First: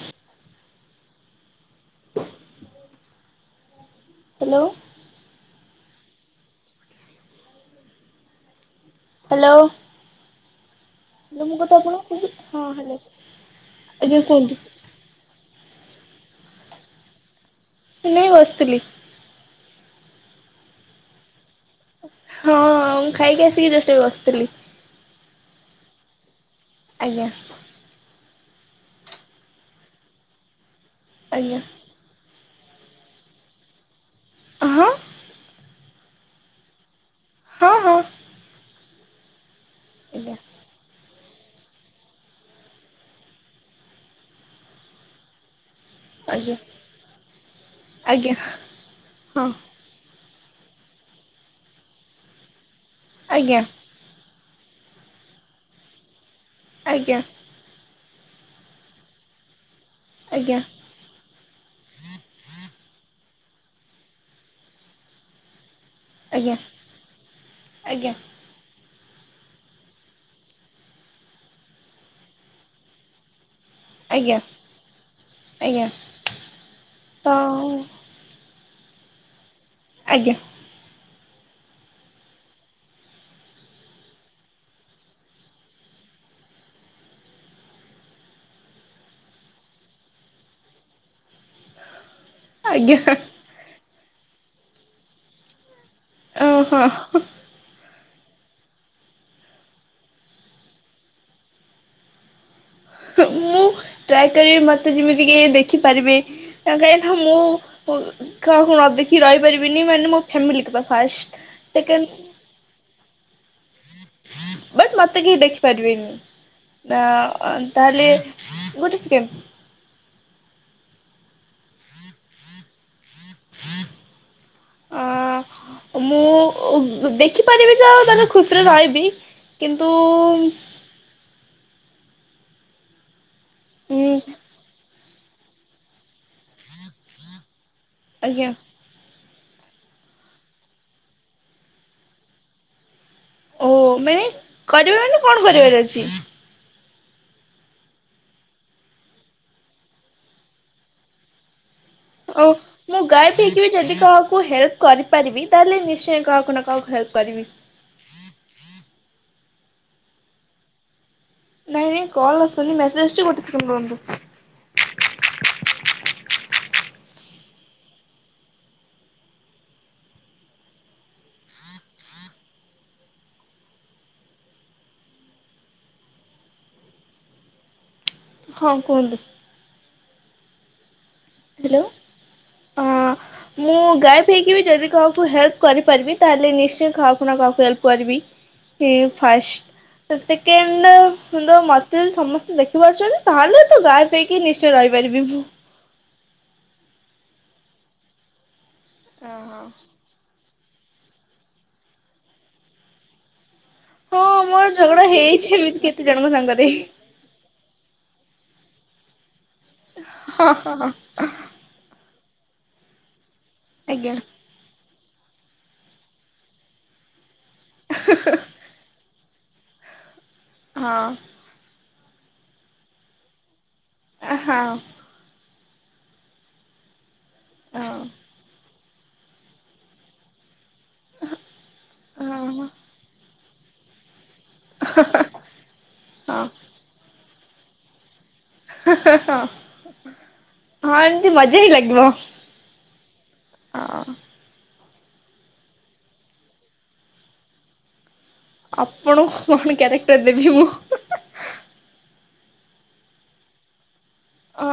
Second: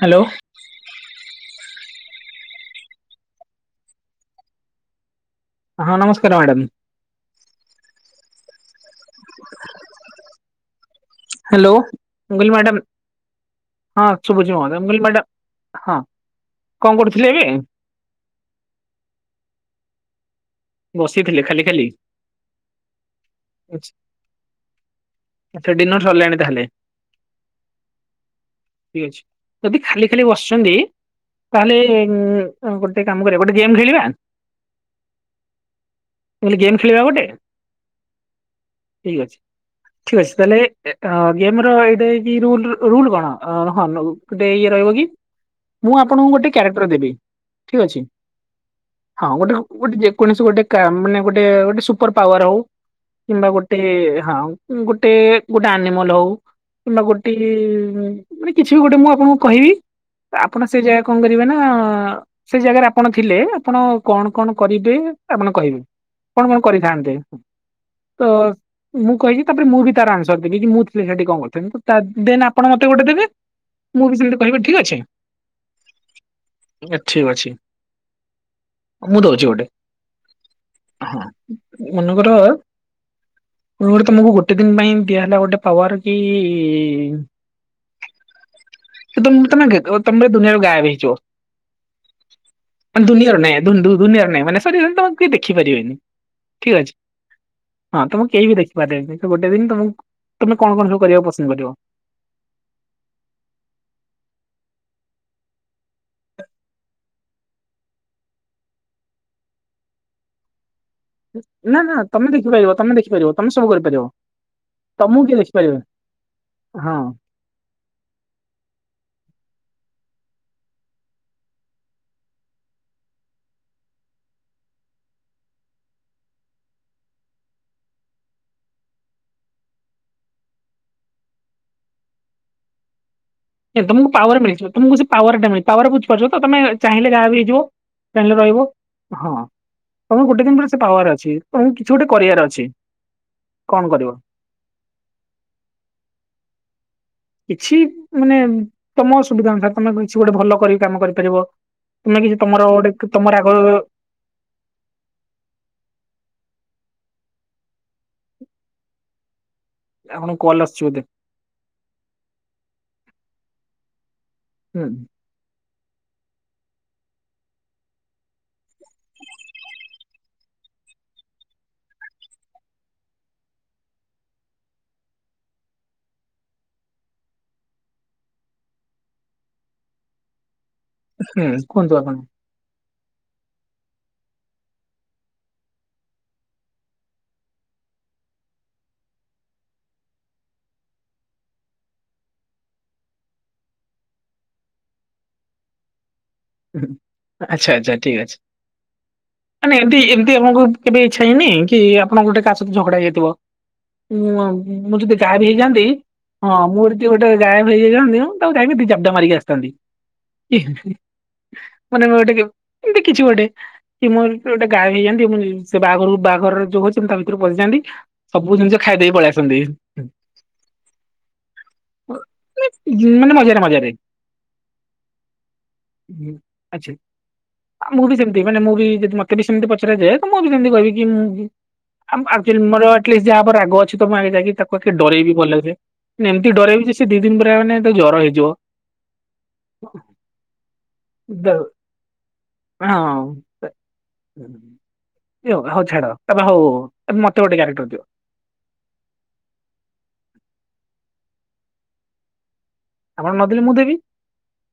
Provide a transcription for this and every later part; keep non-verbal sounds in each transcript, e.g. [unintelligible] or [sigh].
Hello. Hello. ହଁ ନମସ୍କାର madam. Hello. ମୋ ହ୍ୟାଲୋ। କଥା ଆପଣଙ୍କୁ ମୁଁ କହିଲି ହଁ ମ୍ୟାଡ଼ାମ ହ୍ୟାଲୋ ହଁ ଆଜ୍ଞା କୁହନ୍ତୁ। ଶୁଭୁଛି ମ୍ୟାଡ଼ାମ ମୁଁ ମ୍ୟା ହଁ କଣ କରୁଥିଲେ ଏବେ? [unintelligible] ବସିଥିଲି। ବସିଥିଲେ ଖାଲି? ଖାଲି ହଁ ମୁଁ ଖାଇକି ଆସିକି ଜଷ୍ଟ୍ ବସିଥିଲି। ଆଚ୍ଛା ଡିନର ସରିଲାଣି ତାହେଲେ? ଆଜ୍ଞା। ଠିକ୍ ଅଛି ଯଦି ଖାଲି ଖାଲି ବସିଚନ୍ତି ଆଜ୍ଞା। ତାହେଲେ ଉଁ ହଁ ଗୋଟେ କାମ କରିବା ଗୋଟେ ଗେମ୍ ଖେଳିବା? ହଁ। ମୁଁ କହିଲି ଗେମ୍ ଖେଳିବା ଗୋଟେ? ହଁ ହଁ। ଠିକ୍ ଅଛି ଠିକ୍ ଆଜ୍ଞା ଅଛି ତାହେଲେ ଗେମ୍ ର ଏଇଟା ରୁଲ୍ ରୁଲ୍ କଣ ହଁ ଗୋଟେ ଇଏ ରହିବ କି ମୁଁ ଆପଣଙ୍କୁ ଗୋଟେ ଆଜ୍ଞା କ୍ୟାରେକ୍ଟର ଦେବି ଠିକ୍ ଅଛି ଆଜ୍ଞା ହଁ ଗୋଟେ ଗୋଟେ କୌଣସି ଗୋଟେ କା ମାନେ ଗୋଟେ ଗୋଟେ ସୁପର ପାୱାର ହଉ କିମ୍ବା ଆଜ୍ଞା ଗୋଟେ ହଁ। ଗୋଟେ ଗୋଟେ ଆନିମଲ ହଉ କିମ୍ବା ଆଜ୍ଞା। ଗୋଟେ ମାନେ କିଛି ବି ଗୋଟେ ମୁଁ ଆପଣଙ୍କୁ କହିବି ଆପଣ ଆଜ୍ଞା ସେ ଜାଗା କଣ କରିବେ ନା ସେ ଜାଗାରେ ଆପଣ ଥିଲେ ଆପଣ କଣ କଣ କରିବେ ଆପଣ କହିବେ? ଆଜ୍ଞା କଣ ଆଜ୍ଞା କଣ କରିଥାନ୍ତେ? ତ ମୁଁ କହିଲି ତାପରେ ମୁଁ ବି ତାର ଆନ୍ସାର ଦେବି କି ମୁଁ ସେଠି କଣ କରିଥାନ୍ତି ଦେନ୍ ଆପଣ ମତେ ଗୋଟେ ଦେବେ। ମୁଁ ବି ସେମିତି ଆଜ୍ଞା କହିବି ଠିକ୍ ଅଛି ଆଜ୍ଞା ଠିକ୍ ତ ଅଛି। ମୁଁ ଦଉଛି ଗୋଟେ। ଆଜ୍ଞା। ହଁ ମନେକର ପୂର୍ବରୁ ତମକୁ ଗୋଟେ ଦିନି ପାଇଁ ଦିଆହେଲା ଗୋଟେ ପାୱାର କି ତମେ ତ ତମେ ଦୁନିଆରୁ ଗାୟବ ହଇଯିବ। ଆଜ୍ଞା ମାନେ ଦୁନିଆର ନାହିଁ ଦୁନିଆରେ ନାହିଁ ମାନେ ସରି ତମକୁ ଦେ ଦେଖିପାରିବେନି। ଠିକ୍ ଓହୋ। ଅଛି। ହଁ ତମକୁ କେହି ବି ଦେଖିପାରିବେନି [unintelligible] ଗୋଟେ ଦିନ୍ ତମକୁ ତମେ କଣ କଣ ସବୁ କରିବାକୁ ପସନ୍ଦ କରିବ? ମୁଁ ଟ୍ରାଏ କରିବି ମତେ ଯେମିତି କେହି ଦେଖିପାରିବେ କାହିଁକି ନା ମୁଁ କାହାକୁ ନ ଦେଖି ରହି ପାରିବିିନି ମାନେ ମୋ ଫ୍ୟାମିଲି [unintelligible] ନା ନା ସେକେଣ୍ଡ ତମେ ଦେଖିପାରିବ ତମେ ଦେଖିପାରିବ ତମେ ସବୁ କରିପାରିବ। ବଟ୍ ତମକୁ ମତେ କିଏ କେହି ଦେଖିପାରିବନି ଦେଖିପାରିବେନି। ହଁ। ନା ତାହେଲେ ଗୋଟେ ସେକେଣ୍ଡ ଅ [inaudible] ମୁଁ। ଓ ଦେଖିପାରିବି ତ ତାହେଲେ ଖୁସିରେ ରହିବି କିନ୍ତୁ ତମକୁ ଉଁ ପାୱାର ମିଳିଯିବ ତମକୁ ସେ ପାୱାର ଟା ମିଳି ପାୱାର ବୁଝିପାରୁଚ ତ ତମେ ଚାହିଁଲେ ଗାୟବ ହେଇଯିବ। [unintelligible] ଆଜ୍ଞା ରହିବ ହଁ। ତମକୁ ଗୋଟେ ଦିନ୍ ପୁରା ସେ ପାୱାର ଅଛି ତମକୁ କିଛି ଗୋଟେ କରିବାର ଅଛି। ଓ କଣ କରିବ ମାନେ କରିବାର ମାନେ କଣ କରିବାର ଅଛି? କିଛି ମାନେ ତମ ସୁୁବିଧା ଅନୁସାରେ ତମେ କିଛି ଗୋଟେ ଭଲ କରିକି କାମ କରିପାରିବ। ତମେ କିଛି ଓ ତମର ଗୋଟେ ମୁଁ ତମର ଗାୟବେ ଆଗ ହେଇକି ବି ଯଦି କାହାକୁ ହେଲ୍ପ୍ କରିପାରିବି ତାହେଲେ ନିଶ୍ଚୟ କାହାକୁ ନା କାହାକୁ ହେଲ୍ପ୍ କରିବି। ଆପଣଙ୍କ କଲ୍ ଆସୁଚି ବୋଧେ? ନାଇଁ ନାଇଁ କଲ ଆସୁନି ମେସେଜ୍ [unintelligible] ହୁଁ। ହଁ କୁହନ୍ତୁ। ହୁଁ ହ୍ୟାଲୋ କୁହନ୍ତୁ ଆପଣ। ହଁ ମୁଁ ଗାୟେପ୍ ହେଇକି ବି ଯଦି କାହାକୁ ହେଲ୍ପ୍ କରିପାରିବି ତାହେଲେ ନିଶ୍ଚୟ କାହାକୁ ନାଁ କାହାକୁ ହେଲ୍ପ କରିବି। ଏ ଫାଷ୍ଟ୍ ତ ସେକେଣ୍ଡ୍ ତ ମତେ ଯଦି ସମସ୍ତେ ଦେଖିପାରୁଚନ୍ତି ତାହେଲେ ତୁ ଗାୟେପ୍ ହେଇକି ନିଶ୍ଚୟ ରହି ପାରିବି ମୁଁ। ଆଚ୍ଛା ଆଚ୍ଛା ଠିକ୍ ଅଛି ମାନେ ଏମତି ଏମତି ଆମୁକୁ କେବେ ଇଚ୍ଛା ହେଇନି କି ଆପଣ ଗୋଟେ କାହା ସହିତ ଝଗଡ଼ା ହେଇଯାଇଥିବ ହଁ ଉଁ ମୋର ମୁଁ ଝଗଡା ଯଦି ଗାୟବେ ହେଇଛି ଏମିତି ହେଇଯାଆନ୍ତି କେତେ ଜଣଙ୍କ ହଁ ସାଙ୍ଗରେ। ମୁଁ ଗୋଟେ ତିଏ ଗାୟବେ ବି ହେଇଯାଇଥାନ୍ତି ତାକୁ ଯାଇ ବି ଦି ଜାବଡ଼ା ମାରିକି ଆସିଥାନ୍ତି ହଁ ହଁ ହଁ ମାନେ ଟିକେ ଏମତି କିଛି ଗୋଟେ କି ଆଜ୍ଞା ମୁଁ ଏମିତି ଗୋଟେ ଗାୟବ ହେଇଯାଆନ୍ତି ମୁଁ ନି ସେ ବାଘରକୁ ବାଘର ଯୋଉ ହଉଚି ମୁଁ ତା ଭି ତୁରୁ ପଶିଯାଆନ୍ତି ସବୁ ଜିନିଷ ଖାଇଦେଇ ପଳିଆସନ୍ତି। ହଁ। ଅ ନେ ଯେ ମାନେ ମଜାରେ ମଜାରେ। ଅ ହଁ। ହୁଁ ଆଚ୍ଛା ଆ ମୁଁ ହଁ। ବି ଯେମତି ମାନେ ମୁଁ ବି ଯଦି ମତେ ବି ସେମତି ପଚରା ଯାଏ ତ ମୁଁ ବି ସେମତି କହିବି ଗି ମୁଁ ବି ଆ ଆକ୍ଚୁଆଲି ହଁ। ମୋର ଆଟଲିଷ୍ଟ୍ ଯାହା ଓପରେ ରାଗ ଅଛି ତ ମୁଁ ଆଗେ ଯାଇକି ତାକୁ ଆଗେ ଡରେଇବି ଭଲସେ ନେ ହଁ ଏମତି ଡରେଇବି ଯେ ସେ ଦି ଦିନ୍ ପୁରା ମାନେ ତାକୁ ଜର ହେଇ ହ ହଁ ଏମତି ଦ ମଜା ହିଁ ଲାଗିବ ହଁ। ବି ଆଉ ହଉ ଛାଡ଼ ତାପ ହଉ ହଉ ହଉ ଏବେ ମତେ ଗୋଟେ କ୍ୟାରେକ୍ଟର୍ ଦିଅ। ଆପଣଙ୍କୁ କଣ କ୍ୟାରେକ୍ଟର୍ ଦେବି ମୁଁ? ଆପଣ ନଦେଲେ ମୁଁ ଦେବି। ଅ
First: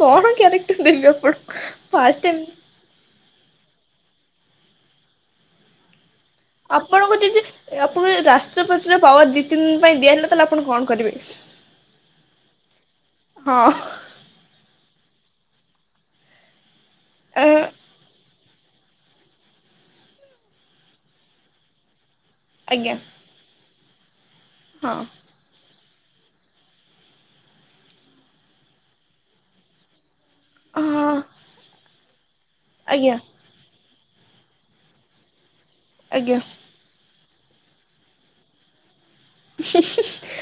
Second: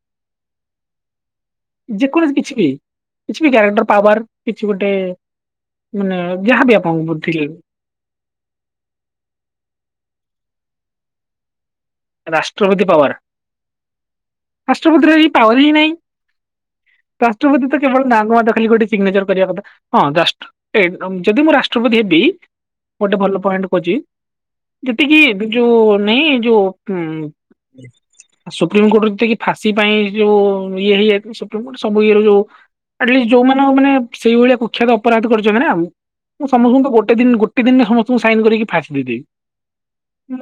କଣ କ୍ୟାରେକ୍ଟର୍ ଦେବି ଆପଣ ଯେକୌଣସି କିଛି ବି କିଛି ବି କ୍ୟାରେକ୍ଟର୍ ପାୱାର୍ କିଛି ଗୋଟେ ମାନେ ଯାହାବି ଆପଣଙ୍କୁ ଠିକ ଯଦି ଆପଣଙ୍କୁ ରାଷ୍ଟ୍ରପତିର ପାୱାର୍ ଦି ତିନି ଦିନ ପାଇଁ ଦିଆହେଲା ତାଲେ ଆ ପଣ କଣ କରିବେ? ରାଷ୍ଟ୍ରପତି ପାୱାର୍ ହଁ ରାଷ୍ଟ୍ରପତିର ହି ପାୱାର୍ ହିଁ ନାଇଁ। ଅ ରାଷ୍ଟ୍ରପତି ତ କେବଳ ନାଁକୁ ମାଦ ଖାଲି ଗୋଟେ ସିଗ୍ନେଚର୍ କରିବା କଥା ହଁ ଜଷ୍ଟ୍ ଏ ଯଦି ମୁଁ ରାଷ୍ଟ୍ରପତି ହେବି ଆଜ୍ଞା ଗୋଟେ ଭଲ ପଏଣ୍ଟ୍ ଖୋଜି ହଁ ଯେତିକି ଏବେ ଯୋଉ ନାଇଁ ଯୋଉ ଉଁ ସୁପ୍ରିମକୋର୍ଟରୁ ଯେତିକିି ଫାଶୀ ପାଇଁ ଯୋଉ ଇଏ ହଁ ହେଇଯାଇଥିଲେ ସୁପ୍ରିମକୋର୍ଟ ସବୁ ଇଏର ଯୋଉ ଆଜ୍ଞା ଆଟଲିଷ୍ଟ୍ ଯୋଉମାନଙ୍କ ମାନେ ସେଇ ଭଳିଆ କୁଖ୍ୟାତ ଅପରାଧ କରିଚ ମାନେ ଆଉ ଆଜ୍ଞା। ମୁଁ ସମସ୍ତଙ୍କୁ ତ ଗୋ ଟେ ଦିନ ଗୋଟେ ଦିନରେ ସମସ୍ତଙ୍କୁ ସାଇନ୍ କରିକି ଫାଶୀ ଦେଇଦେବି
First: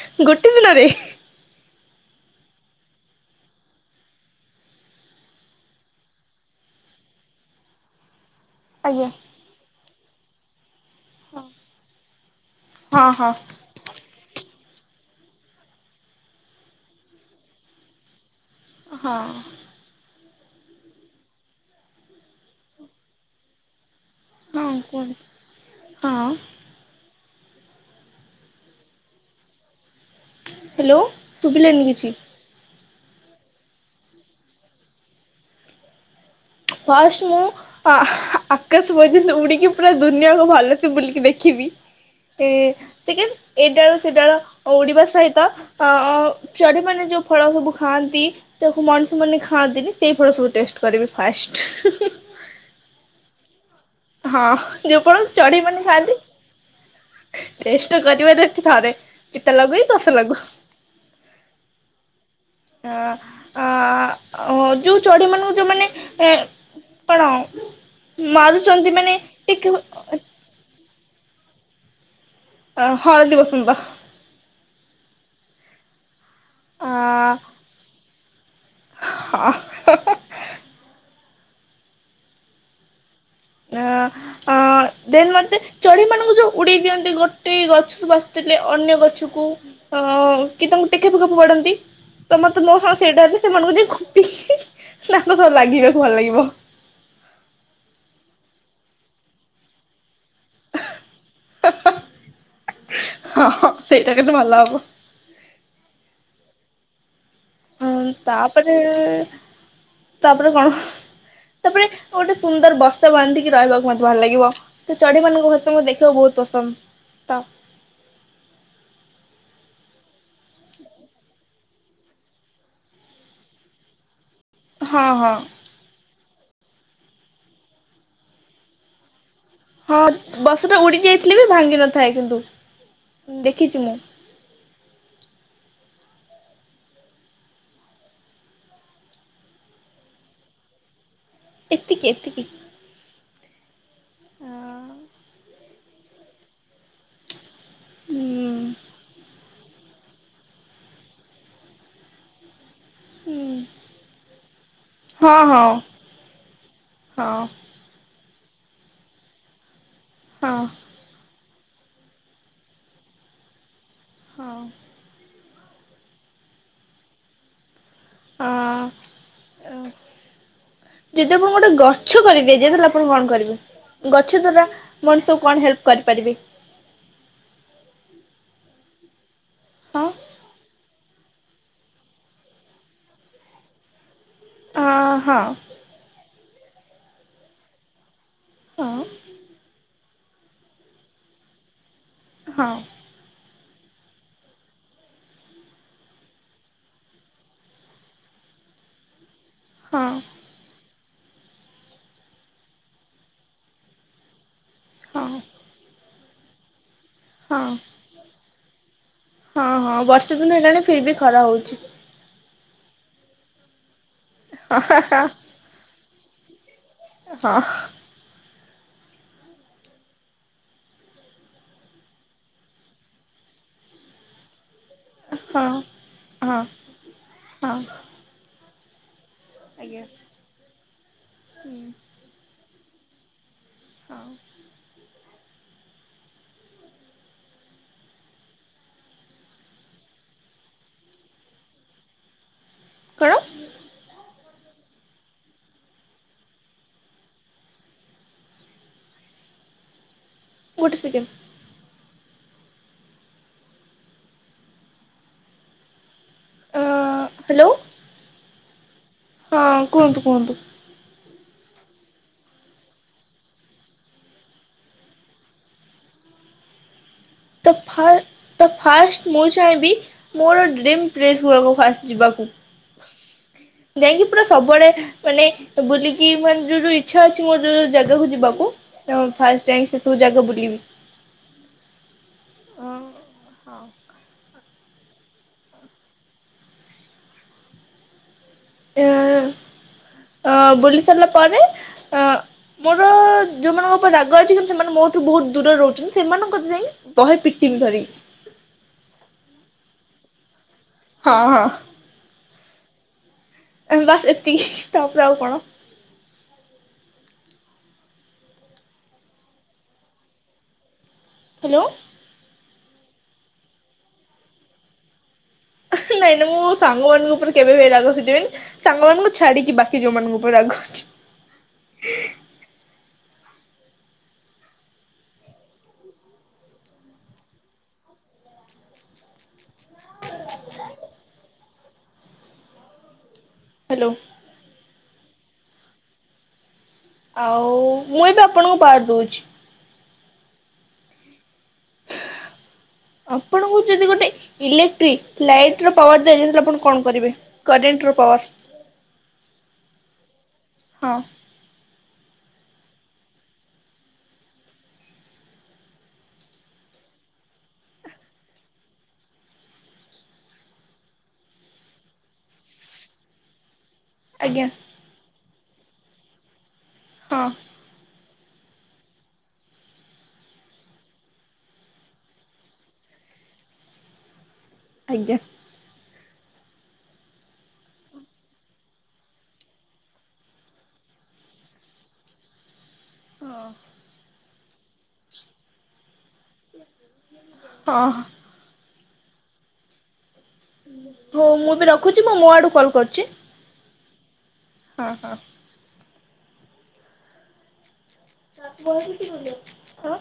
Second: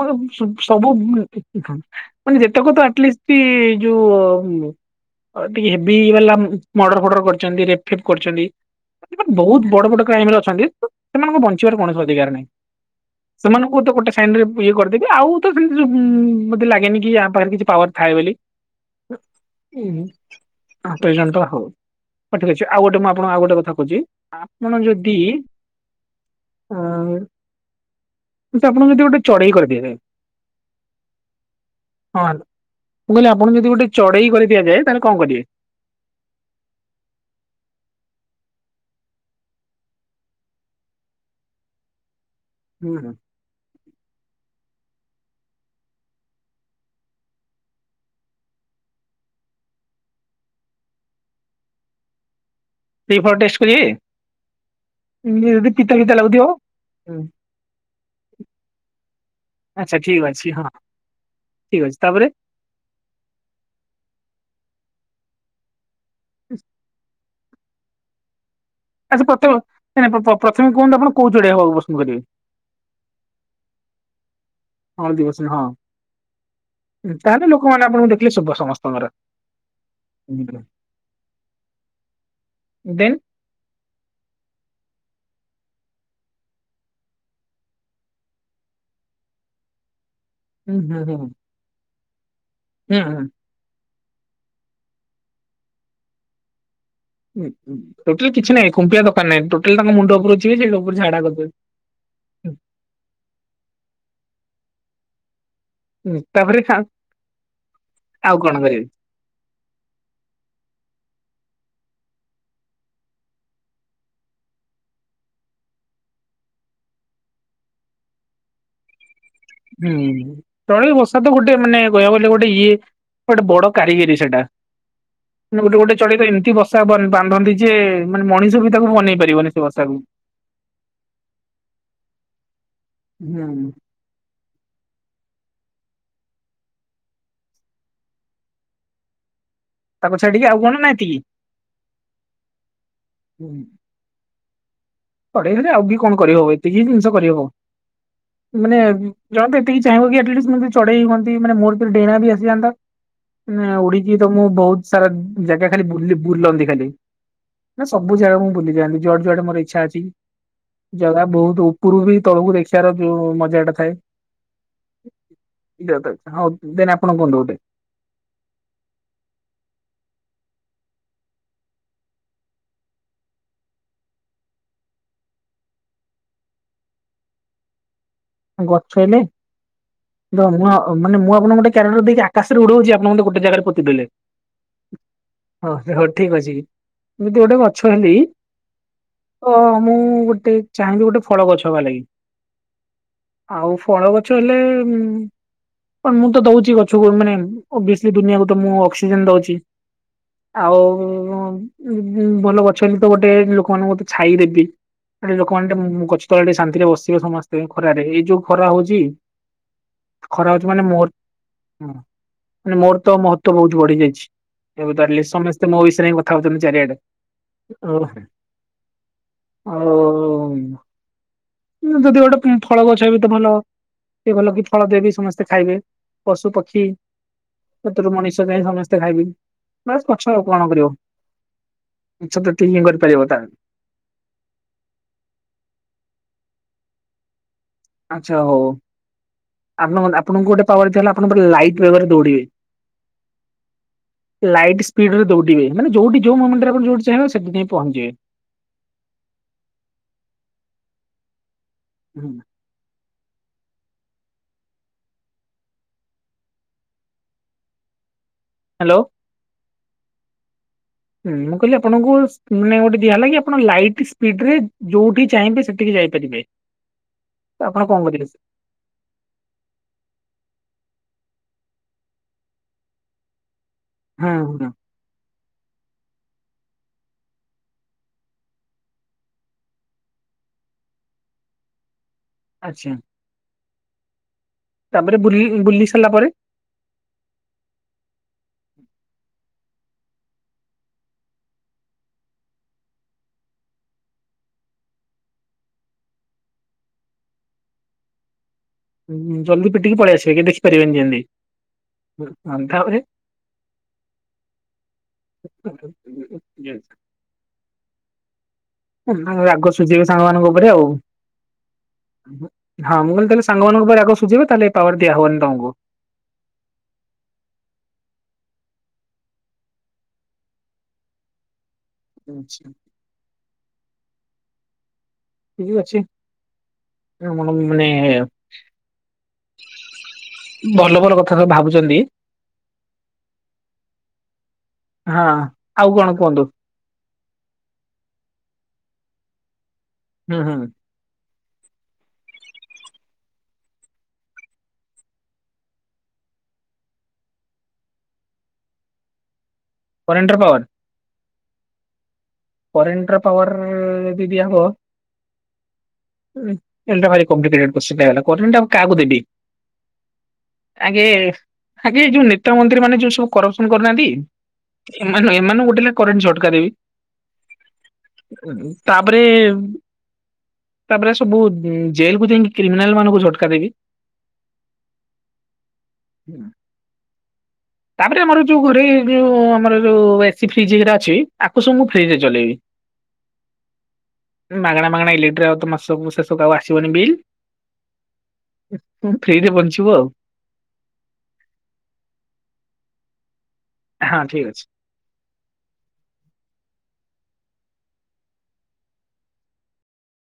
ମତେ ସୁ ଗୋଟେ ଦିନରେ ସବୁ ଉଁ ମାନେ ଯେତକ ତ ଆଟଲିଷ୍ଟି ଯୋଉ ମୁ ଅ ଟିକେ ହେବି ବାଲା ମଡ଼ର୍ ଫଡ଼ର୍ କରିଚନ୍ତି ରେପ୍ ଫେପ୍ କରିଚନ୍ତି ଆଜ୍ଞା ଏମାନେ ବହୁତ ବଡ଼ ବଡ଼ କ୍ରାଇମରେ ଅଛନ୍ତି ସେମାନଙ୍କୁ ହଁ ବଞ୍ଚିବାର କୌଣସି ଅଧିକାର ନାହିଁ ହଁ ହଁ ସେମାନଙ୍କୁ ତ ଗୋଟେ ସାଇନ୍ ରେ ଇଏ କରିଦେବି ଆଉ ତ ସେମିତି ଉଁ ମତେ ଲାଗେନି କି ୟା ପାଖରେ କିଛି ପାୱାର୍ ଥାଏ ବୋଲି। ହଁ ନାଁ ଉହୁଁ। ଅହଁ ସଇଲାଣି ତ ହଉ ହ ଠିକ୍ ଅଛି ଆଉ ଗୋଟେ ମୁଁ ଆପଣଙ୍କୁ ଆଉ ଗୋଟେ କଥା କୋହୁଚି ଆପଣ ହଁ ଯଦି କୁହନ୍ତୁ ହଁ ଅ ଅତି ଆପଣଙ୍କୁ ଯତି ଗୋଟେ ଚଡ଼େଇ କରିଦିଆଯାଏ ହେଲୋ ଶୁବିଲାନି କିଛି। ହଁ ମୁଁ କହିଲି ଆପଣଙ୍କୁ ଯଦି ଗୋଟେ ଚଡ଼େଇ କରିଦିଆଯାଏ ତାହେଲେ କଣ କରିବେ? ଫାଷ୍ଟ୍ ମୁଁ ଅ ଆକାଶ ପର୍ଯ୍ୟନ୍ତ ଉଡି଼କି ପୁରା ଦୁନିଆକୁ ଭଲସେ ବୁଲିକି ଦେଖି ବି ଏ ଟିକେ ଏ ଡାଳ ସେ ଡାଳ ଓଡି଼ବା ସହିତ ଅଁ ଅଁ ଚଢ଼େଇମାନେ ଯୋଉ ଫଳ ସବୁ ଖାଆନ୍ତି ତାକୁ ମଣିଷ ମାନେ ଖାଆ ନ୍ତିନି ସେଇ ଫଳ ସବୁ ଟେଷ୍ଟ୍ କରିବି ଫାଷ୍ଟ୍। ସେଇ ଫଳ ଟେଷ୍ଟ୍ କରିଏ ଏମତି ଯଦି ପିତା ପିତା ଲାଗୁଥିବ? ଟେଷ୍ଟ୍ ତ କରିବାର ଅଛି ଥରେ ପିତା ଲାଗୁ କି ଆଚ୍ଛା କଷା ଠିକ ଲାଗୁ। ଅଛି ହଁ ଠିକ ଅଛି ତାପରେ ଆ ଆ ଯୋଉ ଚଢ଼େଇ ମାନଙ୍କୁ ଯୋଉ ମାନେ କଣ ମାରୁ ଆଛା, ପ୍ରଥମେ ପ୍ରଥମେ କୁହନ୍ତୁ ଆପଣ କୋଉ ଚଢ଼େଇ ହବକୁ ପସନ୍ଦ କରିବେ? ଅ ହଳଦୀବସନ୍ତ ହଳଦୀବସନ୍ତ ଆ ହଁ ତାହେଲେ ଲୋକମାନେ ଆପଣଙ୍କୁ ଦେଖିଲେ ଶୁଭ। ସମସ୍ତଙ୍କର, ଅ ଦେନ ଅ ଦେନ୍ ମତେ ଚଢେଇ ମାନଙ୍କୁ ଯୋଉ ଉଡେଇ ଦିଅନ୍ତି ଗୋଟେ ଗଛରୁ ବସି ଅନ୍ୟ ଗଛକୁ ଅ କି ହୁଁ ତାଙ୍କୁ ହୁଁ ଟେକା ହୁଁ ଫେକା ଫୋପାଡନ୍ତି ତ ମତେ ହୁଁ [unintelligible] ସେଇଟ ସେମାନଙ୍କୁ ଯେ - ତାଙ୍କ ସହ ଲାଗିବାକୁ ଭଲ ଲାଗିବ। ଟୋଟାଲ କିଛି ନାହିଁ, କୁମ୍ପିଆ ଦରକାର ନାହିଁ, ଟୋଟାଲ ତାଙ୍କ ମୁଣ୍ଡ ଉପରୁ ହଁ ହଁ ସେଇଟା [unintelligible] କିନ୍ତୁ ଭଲ ହବ ହଁ ତା ପରେ ଖା ହଁ ତାପରେ ତାପରେ କଣ? ତାପରେ ଗୋଟେ ସୁନ୍ଦର ବର୍ଷା ବାନ୍ଧିକି ରହିବାକୁ ମୋତେ ଭଲ ଲାଗିବ, ତ ଚଢେଇ ମାନଙ୍କୁ ବହୁତ ସମୟ ଦେଖିବାକୁ ବହୁତ ପସନ୍ଦ। ତ [inaudible] ହୁଁ ଚଢ଼େଇ ବଷା ତ ଗୋଟେ ମାନେ କହିବାକୁ ଗଲେ ଗୋଟଇଏ ଗୋଟେ ବଡ କାରିଗରି ସେଟା, ହଁ ହଁ। ଗୋଟେ ଗୋଟେ ଚଢ଼େ ଇ [unintelligible] ବସା ବାନ୍ଧନ୍ତି ଯେ- ମାନେ ମଣିଷ ବି ତାକୁ ମନେଇ ପାରିବନି। ସେ ବସାକୁ। ହଁ ବସାଟା ଉଡି ଯାଇଥିଲେ ବି ଭାଙ୍ଗି ନଥାଏ କିନ୍ତୁ। ହୁଁ ଦେଖିଛି ମୁଁ। ତାକୁ ଛାଡିକି ଆଉ କଣ ଏତିକି? ଏତିକି ଏତିକି। ହୁଁ ପଢେଇଲେ ଆଉ କି କଣ କରିବ ଏତିକି ଜିନିଷ କରିହବ, ହୁଁ ମାନେ ଜାଣନ୍ତୁ ଏତିକି। ଚାହିଁବା ଆଟିଲିସ୍ ଚଢେଇ ହୁଅନ୍ତି ମାନେ, ମୋ ଦେହ ରେ ଡେଣା ବି ଆସିଯାନ୍ତା। ହୁଁ ନା ଉଡିକି ତ ମୁଁ ବହୁତ ସାରା ହଁ ହଁ ଜାଗା ଖାଲି ବୁଲନ୍ତି ଖାଲି ହଁ ନା ସବୁ ଜାଗା ମୁଁ ବୁଲି ଯାଆନ୍ତି, ଯୁଆଡେ ଯୁଆଡେ ମୋର ଇଛା ଅଛି, ହଁ। ଜାଗା ବହୁତ ପୁରୁଭି ତଳକୁ ଦେଖିବାର ଯୋଉ ମଜା ଟା ଥାଏ। ହଁ ଅଁ ଦିଅ ତାକୁ ହଁ, ଦେନ ଆପଣ କୁହନ୍ତୁ ଗୋଟେ? ହ--ଅ ଯଦି ଆପଣ ଗୋଟେ ଗଛ କରି ଦିଆଯାଏ, ତାହେଲେ ଆପଣ କଣ କରିବେ? ଗଛ ଦ୍ଵାରା ମଣିଷକୁ କଣ ହେଲ୍ପ କରିପାରିବି? [inaudible] ଗଛ ହେଲେ ହଁ ତ ମୁ ମାନ ମୁଁ ଆପଣ ଗୋଟେ କାରଣରୁ ଦେଇ ଆକାଶରେ ଉଡଉଛି ଆପଣ ଗୋଟୋ ଜାଗା ରେ ପୋତିଦେଲେ। ହଁ ହଁ। ହ ହଉ ଠିକ ଅଛି, ମୁଁ ଯଦି ଗୋଟେ ଗଛ ହେଲି ହଁ ଓ ମୁଁ ଗୋଟେ ଚାହିଁବି ଗୋଟେ ଫଳ ଗଛ ହବା ଲାଗି। ହଁ ଅ ଆଉ ଫଳ ଗଛ ହେଲେ ମୁଁ ତ ଦଉଛି ଗଛକୁ ମାନେ- ଅବିଅସଲ୍ଲି ଦୁନିଆ କୁତ ମୁଁ ଅକ୍ସିଜେନ ଦଉଛି। ହଁ ଆଉ ହ ହୁଁ ହୁଁ ଭଲ ଗଛ ହେଲି ତ ଗୋଟେ ଲୋକମାନଙ୍କୁ ଛାଇଦେବି। ହଁ। ଏ ଲୋକମାନେ ଟେ ଗଛ ତଳେ ଟିକେ ଶାନ୍ତିରେ ବସିବେ ହଁ ସମସ୍ତେ ଖରାରେ, ଏଇ ଯୋଉ ଖରା ହଉଛି। ହଁ ହଁ ବର୍ଷା ଖରା ଦିନ ହଉଛି ହେଲାଣି, ମାନେ ଫିର ମୋର ବି ଖରା ହଉଛି। ମାନେ ମୋର ତ ମହତ୍ବ ବହୁତ ବଢି ଯାଇଛି। ହଁ ତାହେଲେ ସମସ୍ତେ ମୋ ବିଷୟରେ ହିଁ କଥା ହଉଛନ୍ତି ଚାରିଆଡେ, ହଁ ଓ ଓ ଯଦି ଗୋଟେ ଫଳ ଗଛ ବି ତ ଭଲ ଏ ଭଲ ଲ ଫଳ ଦେବି ସମସ୍ତେ ହଁ ଖାଇବେ ହଁ ପଶୁପକ୍ଷୀ ହଁ ସେଥିରୁ ମଣିଷ ଯାଏ ସମସ୍ତେ ଖାଇବେ। ବାସ ଆଜ୍ଞା। ପଛ କଣ କରିବ ହୁଁ ପଛ ଏତିକି ହିଁ କରିପାରିବ ତାର। ହାଁ। ଆଛା ହଉ ହଉ ଆପଣ ଆପଣଙ୍କୁ ଗୋଟେ ପାୱାର ହେଲା ଆପଣ ଗୋଟେ ଲାଇଟ୍ [unintelligible] ଦୌଡିବେ। କଣ ଲାଇଟ୍ ସ୍ପିଡରେ ଦୌଡିବେ ମାନେ ଯୋଉଠି ଯୋଉ ମୁମେଣ୍ଟରେ ଆପଣ ଯୋଉଠି ଚାହିଁବେ ସେଥିପାଇଁ ପହଞ୍ଚିବେ। [inaudible] ଗୋଟେ ସେକେଣ୍ଡ। ହୁଁ। ଆ ହ୍ୟାଲୋ। ହ୍ୟାଲୋ। ହଁ କୁହନ୍ତୁ କୁହନ୍ତୁ। ହୁଁ ମୁଁ କହିଲି ଆପଣଙ୍କୁ ମାନେ ଗୋଟେ ଦିଆ ହେଲା କି ଆପଣ ଲାଇଟ୍ ସ୍ପିଡରେ ଯୋଉଠି ଚାହିଁବେ ସେଠିକି ଯାଇ ପାରିବେ। ତ ଫା ତ ଫାଷ୍ଟ ମୁଁ ଚାହିଁବି ମୋର ଡ୍ରିମ୍ ରେ [unintelligible] ଫାଷ୍ଟ ଯିବାକୁ ଯାଇକି ହଁ ପୁରା ହଁ ସବୁଆଡ଼େ ମାନେ ଜାଗ ବୁଲିିବି। ଆଚ୍ଛା। ହଁ। ତାପରେ ବୁଲି ବୁଲି ସାରିଲା ପରେ? ଏ ଅ ବୁଲି ସାରିଲା ପରେ ଅ ମୋର ଯୋଉମାନଙ୍କ ଉପରେ ରାଗ ଅଛି କିନ୍ତୁ ସେମାନେ ମୋଠୁ ବହୁତ ଦୂରରେ ରହୁଛନ୍ତି ସେମାନଙ୍କ ଯାଇ ବହେ ପିଟି ଧରି ଜଲଦି ପିଟିକି ପଳେଇ ଆସିବେ କେଇ ଦେଖି ପାରିବେନି ହଁ ଯେମିତି ତାପରେ? ବାସ ଏତିକି ତାପରେ ଆଉ କଣ। ତା ରାଗ ସୁଝିବ ସାଙ୍ଗମାନାନଙ୍କ ଉପରେ ଆଉ। ହ୍ୟାଲୋ। ହଁ ମୁଁ କହିଲି ତମେ ସାଙ୍ଗମାନଙ୍କ ଉପରେ ଆଗ ସୁଝିବ ତାହେଲେ ପାୱାର ଦିଆ ହବନି। ତମକୁ। ନାଇ ନାଇ ମୁଁ ସାଙ୍ଗମାନାନଙ୍କ ଉପରେ କେବେବି ଏ ରାଗ ଶୁଝେଇବିନି ସାଙ୍ଗମାନଙ୍କ ଛାଡ଼ିିକି ବାକି ଜୋଉ ମାନଙ୍କ ଉପରେ ଅଛି। ଆଚ୍ଛା, ଠିକ ଅଛି ମ ମାନେ ଭଲ ଭଲ କଥା ସବୁ ଭାବୁଛନ୍ତି। ହ୍ୟାଲୋ। ହଁ ଆଉ କଣ କୁହନ୍ତୁ। ଆଉ ମୁଇଁ ବି ଆପଣଙ୍କୁ ବାହାର ଦଉଛି। ହୁଁ ହୁଁ। ଆପଣଙ୍କୁ ଯଦି ଗୋଟେ ଇଲେକ୍ଟ୍ରିକ ଲାଇଟର ପାୱାର ଦିଆଯଏ ତାହାଲେ ଆପଣ କଣ କରିବେ କରେଣ୍ଟର ପାୱାର [unintelligible] କରେଣ୍ଟର ପାୱାର। ହଁ। କରେଣ୍ଟର ପୱାର ଯଦି ଦିଆ ହବ। ଏଇଟା ଭାରି କମ୍ପ୍ଲିକେଟେଡ଼ କୋଚିନ ହେଇଗଲା କରେଣ୍ଟଟା ମୁଁ କାହାକୁ ଦେବି? ଆଗେ ଆଗେ ଯୋଉ ନେତା ମନ୍ତ୍ରୀ ମାନେ ଯୋଉ ସବୁ କରପସନ କରୁନାହାନ୍ତି ଆଜ୍ଞା ଏ ଏମାନଙ୍କୁ ଗୋଟେ ଲେଖେ କରେଣ୍ଟ ଝଟକା ଦେବି। ହଁ। ତାପରେ ତାପରେ ସବୁ ଜେଲକୁୁ ଯାଇକି କ୍ରିମିନାଲ ମାନଙ୍କୁ ଝଟକା ଦେବି। ଆଜ୍ଞା। ହୁଁ। ତାପରେ ଆମର ଯୋଉ ଘୋରେ ଯୋଉ ଆମର ଯୋଉ ଏସି ଫ୍ରିଜଟ ଅଛି ଆକୁ ସୁ ଫ୍ରିଜରେ ଚଲେଇବି। ଓ। ମାଗଣା ମାଗଣା ଇଲେକ୍ଟ୍ରି ଆଉ ତ ମାସକୁ ଶେଷକୁ ଆଉ ଆସିବନି ବିଲ୍ ହଁ ଫ୍ରିରେ ବଞ୍ଚିବୁ ଆଉ ହଁ ମୁଁ ବି ରଖୁଛି ମୁଁ ମୋ ଆଡୁ କଲ କରୁଛି। ହଁ ଠିକ୍ ଅଛି। ହଁ ହଁ। [unintelligible] ନାଁ କହିକିରି ଗଲେ [unintelligible] ହଁ